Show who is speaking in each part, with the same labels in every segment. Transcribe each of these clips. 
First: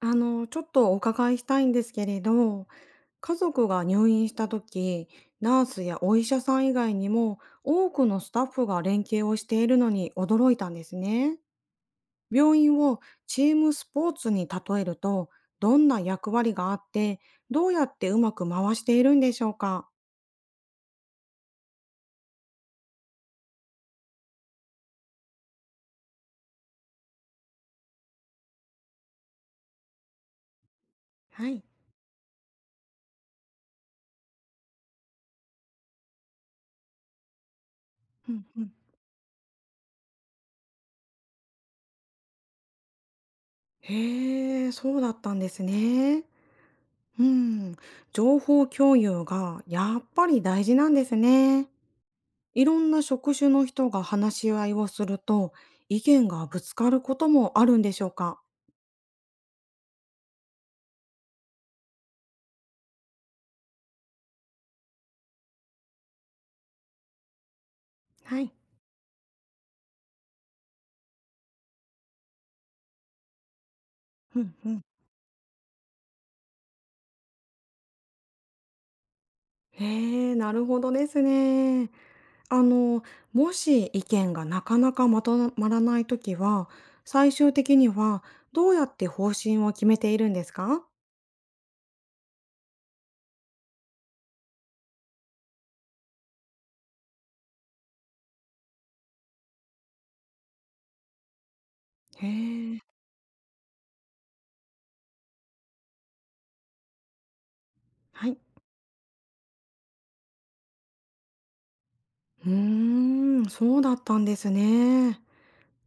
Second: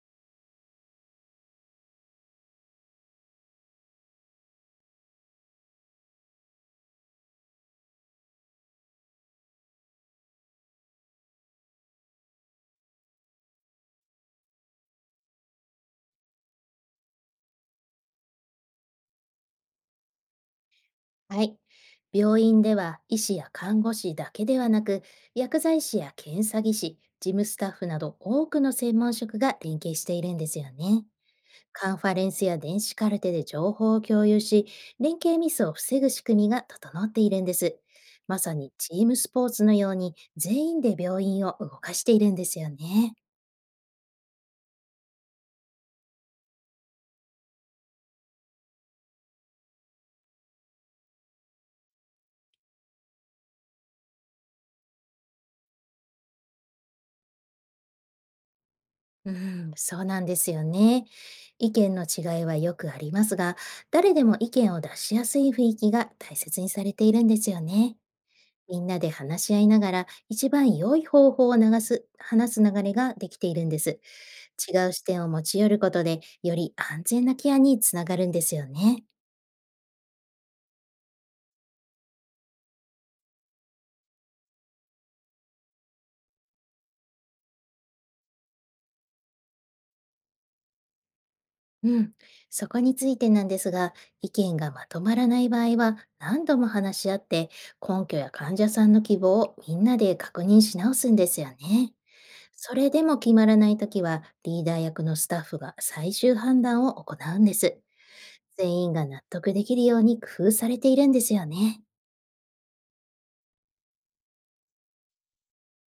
Speaker 1: ちょっとお伺いしたいんですけれど、家族が入院した時、ナースやお医者さん以外にも多くのスタッフが連携をしているのに驚いたんですね。病院をチームスポーツに例えると、どんな役割があって、どうやってうまく回しているんでしょうか。
Speaker 2: はい。病院では医師や看護師だけではなく、薬剤師や検査技師、事務スタッフなど多くの専門職が連携しているんですよね。
Speaker 1: はい。
Speaker 2: カンファレンスや電子カルテで情報を共有し、連携ミスを防ぐ仕組みが整っているんです。
Speaker 1: う
Speaker 2: ま
Speaker 1: ん
Speaker 2: さ
Speaker 1: う
Speaker 2: に
Speaker 1: ん。
Speaker 2: チームスポーツのように全員で病院を動かしているんですよね。
Speaker 1: へえ、そうだったんですね。うん、情報共有がやっぱり大事なんですね。いろんな職種の人が話し合いをすると、意見がぶつかることもあるんでしょうか？
Speaker 2: うん、そうなんですよね。意見の違いはよくありますが、誰でも意見を出しやすい雰囲気が大切にされているんですよね。
Speaker 1: はい。
Speaker 2: みんなで話し合いながら、一番良い方法を流す、話す流れができているんです。
Speaker 1: うんう
Speaker 2: 違
Speaker 1: ん。
Speaker 2: う視点を持ち寄ることで、より安全なケアにつながるんですよね。
Speaker 1: へえ、なるほどですね。あの、もし意見がなかなかまとまらないときは、最終的にはどうやって方針を決めているんですか？
Speaker 2: うん。そこについてなんですが、意見がまとまらない場合は、何度も話し合って、根拠や患者さんの希望をみんなで確認し直すんですよね。
Speaker 1: へ
Speaker 2: そ
Speaker 1: え。
Speaker 2: れでも決まらないときは、リーダー役のスタッフが最終判断を行うんです。
Speaker 1: はい。
Speaker 2: 全員が納得できるように工夫されているんですよね。
Speaker 1: うーん、そうだったんですね。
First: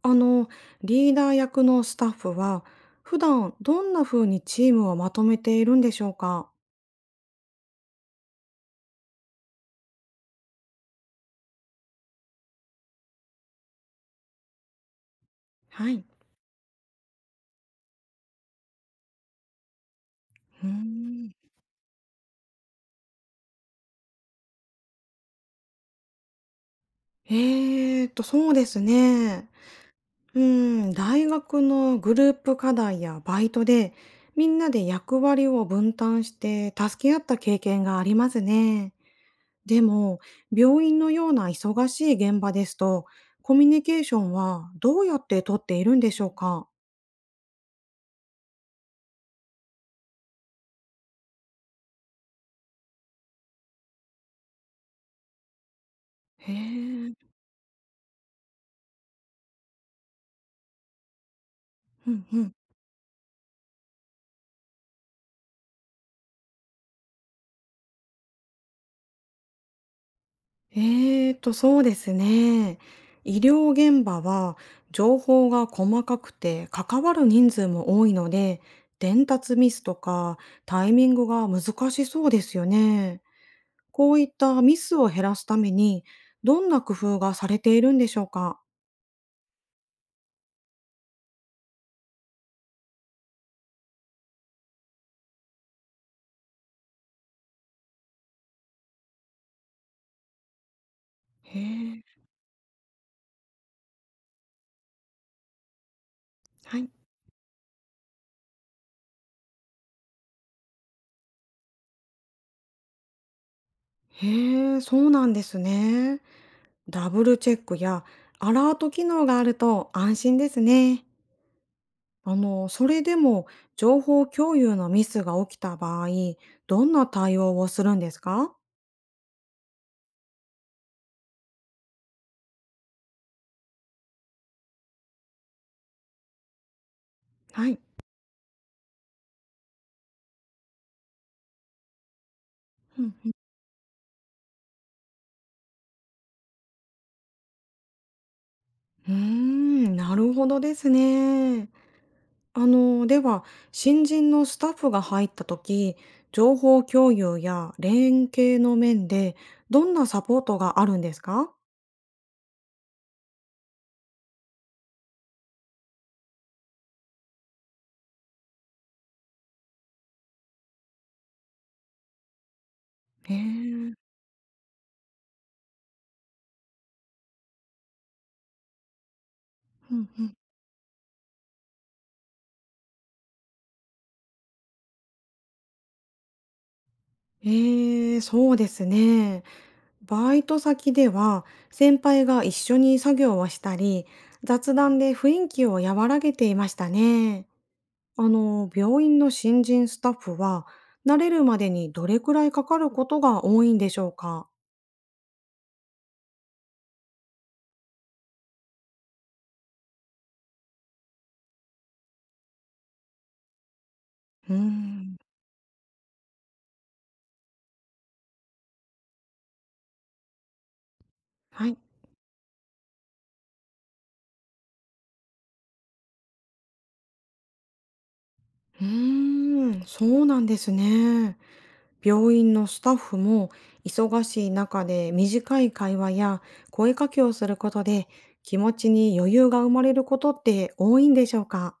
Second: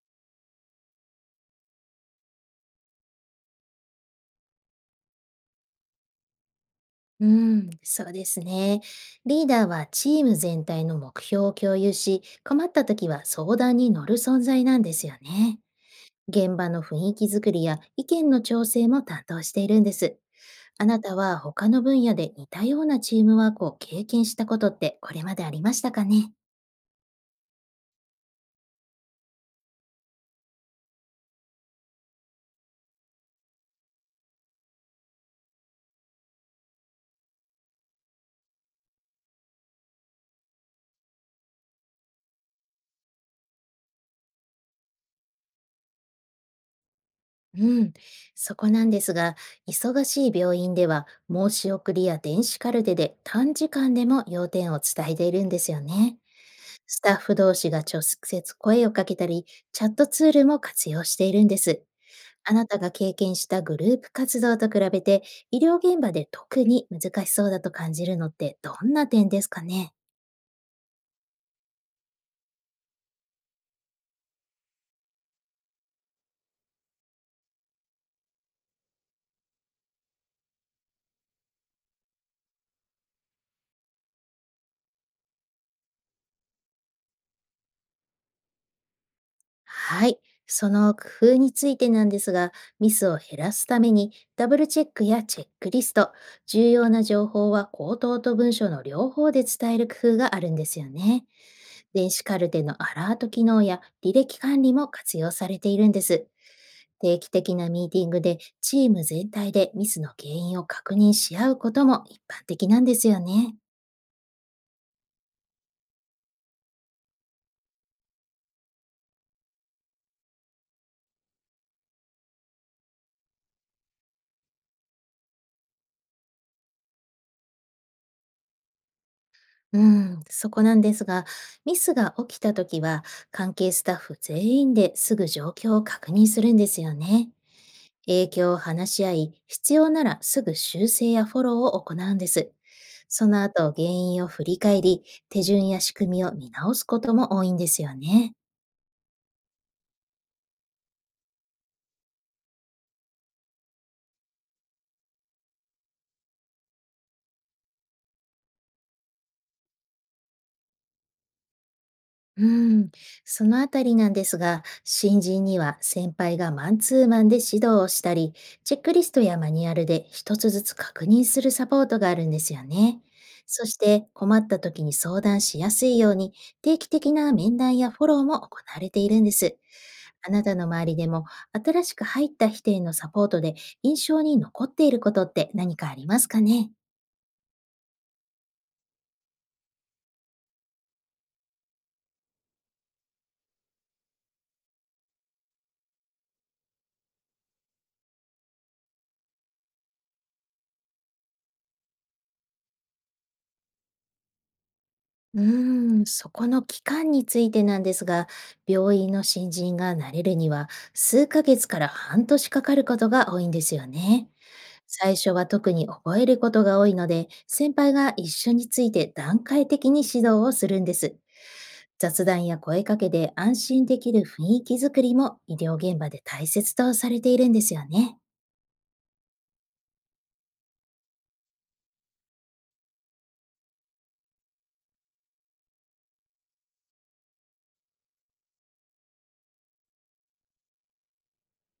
Speaker 1: あの、リーダー役のスタッフは、普段どんな風にチームをまとめているんでしょうか？
Speaker 2: うん、そうですね。リーダーはチーム全体の目標を共有し、困ったときは相談に乗る存在なんですよね。
Speaker 1: はい。
Speaker 2: 現場の雰囲気づくりや意見の調整も担当しているんです。
Speaker 1: うー
Speaker 2: あなた
Speaker 1: ん。
Speaker 2: は他の分野で似たようなチームワークを経験したことってこれまでありましたかね？
Speaker 1: えそうですね。うーん、大学のグループ課題やバイトで、みんなで役割を分担して助け合った経験がありますね。でも、病院のような忙しい現場ですと、コミュニケーションはどうやって取っているんでしょうか？
Speaker 2: うん、そこなんですが、忙しい病院では申し送りや電子カルテで短時間でも要点を伝えているんですよね。
Speaker 1: へ
Speaker 2: スタ
Speaker 1: え。
Speaker 2: ッフ同士が直接声をかけたり、チャットツールも活用しているんです。
Speaker 1: うんうん。
Speaker 2: あなたが経験したグループ活動と比べて、医療現場で特に難しそうだと感じるのってどんな点ですかね？
Speaker 1: そうですね。医療現場は情報が細かくて関わる人数も多いので、伝達ミスとかタイミングが難しそうですよね。こういったミスを減らすために、どんな工夫がされているんでしょうか？
Speaker 2: はい。その工夫についてなんですが、ミスを減らすために、ダブルチェックやチェックリスト、重要な情報は口頭と文書の両方で伝える工夫があるんですよね。
Speaker 1: へえ、
Speaker 2: 電子カルテのアラート機能や履歴管理も活用されているんです。
Speaker 1: はい。
Speaker 2: 定期的なミーティングでチーム全体でミスの原因を確認し合うことも一般的なんですよね。
Speaker 1: へえ、そうなんですね。ダブルチェックやアラート機能があると安心ですね。それでも情報共有のミスが起きた場合、どんな対応をするんですか？
Speaker 2: うん、そこなんですが、ミスが起きたときは、関係スタッフ全員ですぐ状況を確認するんですよね。
Speaker 1: はい。
Speaker 2: 影響を話し合い、必要ならすぐ修正やフォローを行うんです。
Speaker 1: うん
Speaker 2: そ
Speaker 1: うん。
Speaker 2: の後、原因を振り返り、手順や仕組みを見直すことも多いんですよね。
Speaker 1: うーん、なるほどですね。では、新人のスタッフが入った時、情報共有や連携の面でどんなサポートがあるんですか？
Speaker 2: うん、そのあたりなんですが、新人には先輩がマンツーマンで指導をしたり、チェックリストやマニュアルで一つずつ確認するサポートがあるんですよね。
Speaker 1: へ
Speaker 2: そし
Speaker 1: え。
Speaker 2: て困った時に相談しやすいように、定期的な面談やフォローも行われているんです。
Speaker 1: うんう
Speaker 2: あ
Speaker 1: ん。
Speaker 2: なたの周りでも新しく入った人へのサポートで印象に残っていることって何かありますかね？
Speaker 1: えそうですね。バイト先では先輩が一緒に作業をしたり雑談で雰囲気を和らげていましたね。病院の新人スタッフは慣れるまでにどれくらいかかることが多いんでしょうか？
Speaker 2: うーん、そこの期間についてなんですが、病院の新人が慣れるには数ヶ月から半年かかることが多いんですよね。
Speaker 1: うーん。
Speaker 2: 最初は特に覚えることが多いので、先輩が一緒について段階的に指導をするんです。
Speaker 1: はい。
Speaker 2: 雑談や声かけで安心できる雰囲気づくりも医療現場で大切とされているんですよね。
Speaker 1: うーん、そうなんですね。病院のスタッフも忙しい中で短い会話や声かけをすることで気持ちに余裕が生まれることって多いんでしょうか？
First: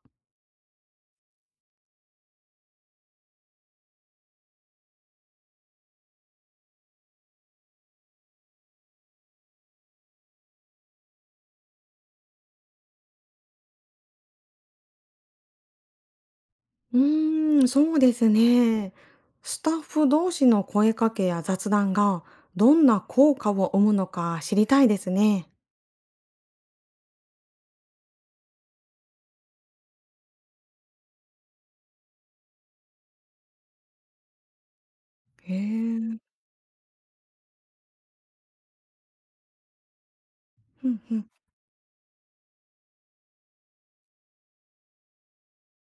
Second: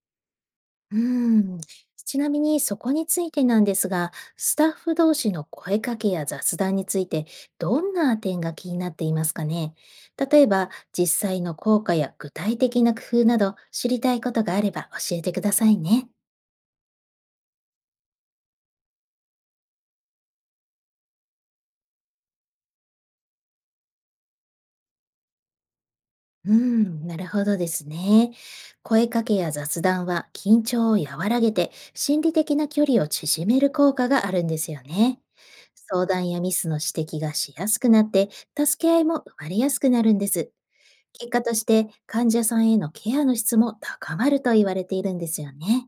Speaker 2: うーん。ちなみにそこについてなんですが、スタッフ同士の声かけや雑談についてどんな点が気になっていますかね？例えば、実際の効果や具体的な工夫など知りたいことがあれば教えてくださいね。
Speaker 1: うーん、そうですね。スタッフ同士の声かけや雑談がどんな効果を生むのか知りたいですね。
Speaker 2: うーん、なるほどですね。声かけや雑談は緊張を和らげて心理的な距離を縮める効果があるんですよね。
Speaker 1: へえ、う
Speaker 2: 相
Speaker 1: ん
Speaker 2: 談やミスの指摘がしやすくなって助け合いも生まれやすくなるんです。
Speaker 1: うん。
Speaker 2: 結果として患者さんへのケアの質も高まると言われているんですよね。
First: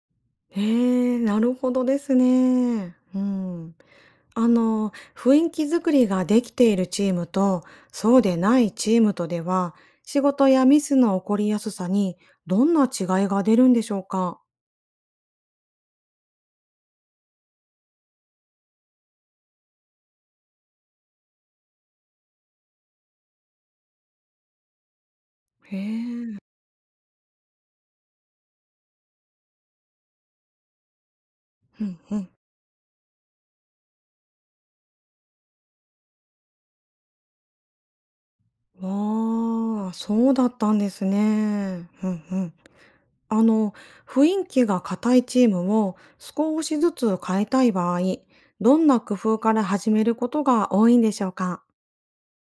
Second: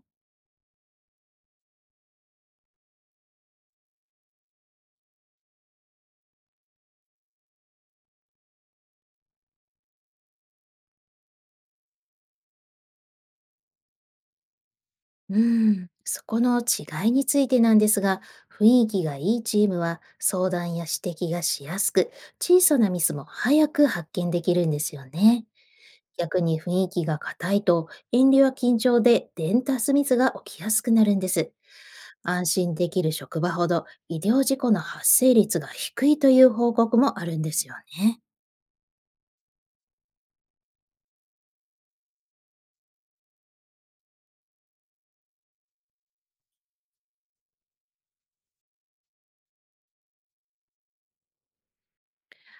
Speaker 1: へえ、なるほどですね。うん。雰囲気作りができているチームとそうでないチームとでは、仕事やミスの起こりやすさにどんな違いが出るんでしょうか。
Speaker 2: うん、そこの違いについてなんですが、雰囲気がいいチームは相談や指摘がしやすく、小さなミスも早く発見できるんですよね。
Speaker 1: へえ、
Speaker 2: 逆に雰囲気が硬いと、遠慮は緊張で伝達ミスが起きやすくなるんです。
Speaker 1: うんうん。
Speaker 2: 安心できる職場ほど医療事故の発生率が低いという報告もあるんですよね。
Speaker 1: わあ、そうだったんですね。うんうん。あの、雰囲気が硬いチームを少しずつ変えたい場合、どんな工夫から始めることが多いんでしょうか？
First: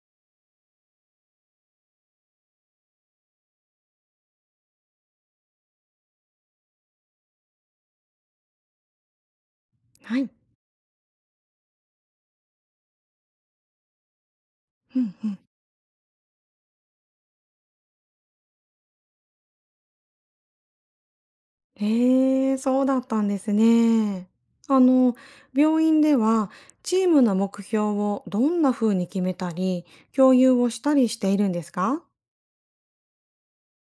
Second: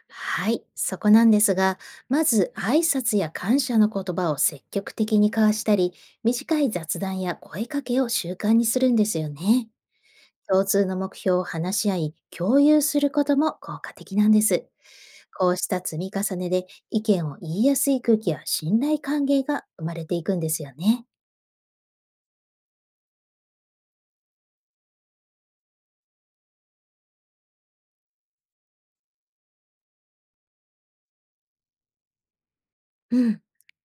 Speaker 2: はい、そこなんですが、まず挨拶や感謝の言葉を積極的に交わしたり、短い雑談や声かけを習慣にするんですよね。
Speaker 1: はい。
Speaker 2: 共通の目標を話し合い、共有することも効果的なんです。
Speaker 1: うんうん。
Speaker 2: こうした積み重ねで意見を言いやすい空気や信頼関係が生まれていくんですよね。
Speaker 1: へえ、そうだったんですね。あの、病院ではチームの目標をどんな風に決めたり、共有をしたりしているんですか？
Speaker 2: うん。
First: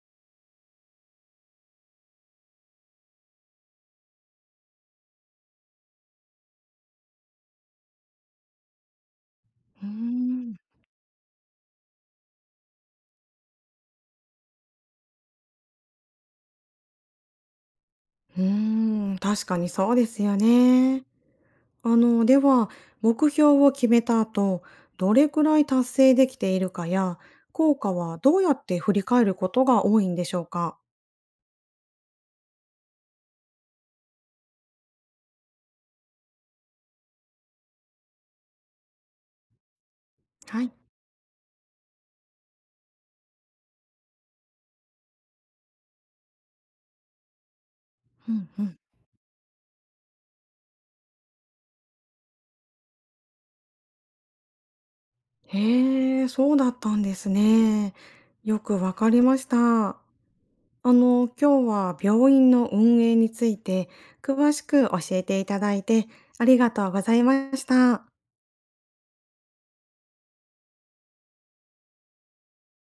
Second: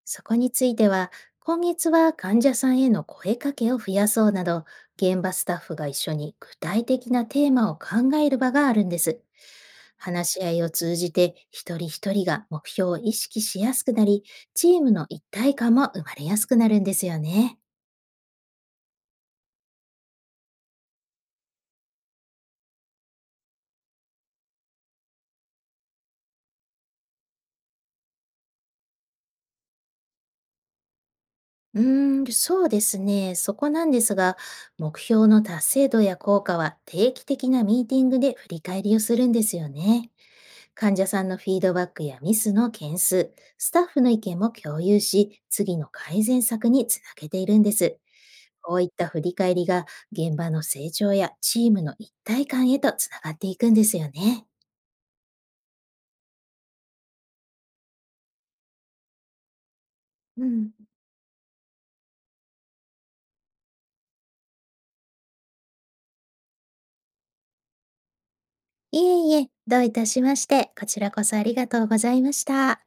Speaker 2: そこについては、今月は患者さんへの声かけを増やそうなど、現場スタッフが一緒に具体的なテーマを考える場があるんです。
Speaker 1: うー
Speaker 2: 話し合
Speaker 1: ん。
Speaker 2: いを通じて、一人一人が目標を意識しやすくなり、チームの一体感も生まれやすくなるんですよね。
Speaker 1: うーん、確かにそうですよね。では、目標を決めた後、どれくらい達成できているかや、効果はどうやって振り返ることが多いんでしょうか？
Speaker 2: うーん、そうですね。そこなんですが、目標の達成度や効果は定期的なミーティングで振り返りをするんですよね。
Speaker 1: はい。
Speaker 2: 患者さんのフィードバックやミスの件数、スタッフの意見も共有し、次の改善策につなげているんです。
Speaker 1: うんう
Speaker 2: こ
Speaker 1: ん。
Speaker 2: ういった振り返りが現場の成長やチームの一体感へとつながっていくんですよね。
Speaker 1: へえ、そうだったんですね。よくわかりました。
Speaker 2: うん。
Speaker 1: 今日は病院の運営について詳しく教えていただいてありがとうございました。
Speaker 2: いえいえ、どういたしまして、こちらこそありがとうございました。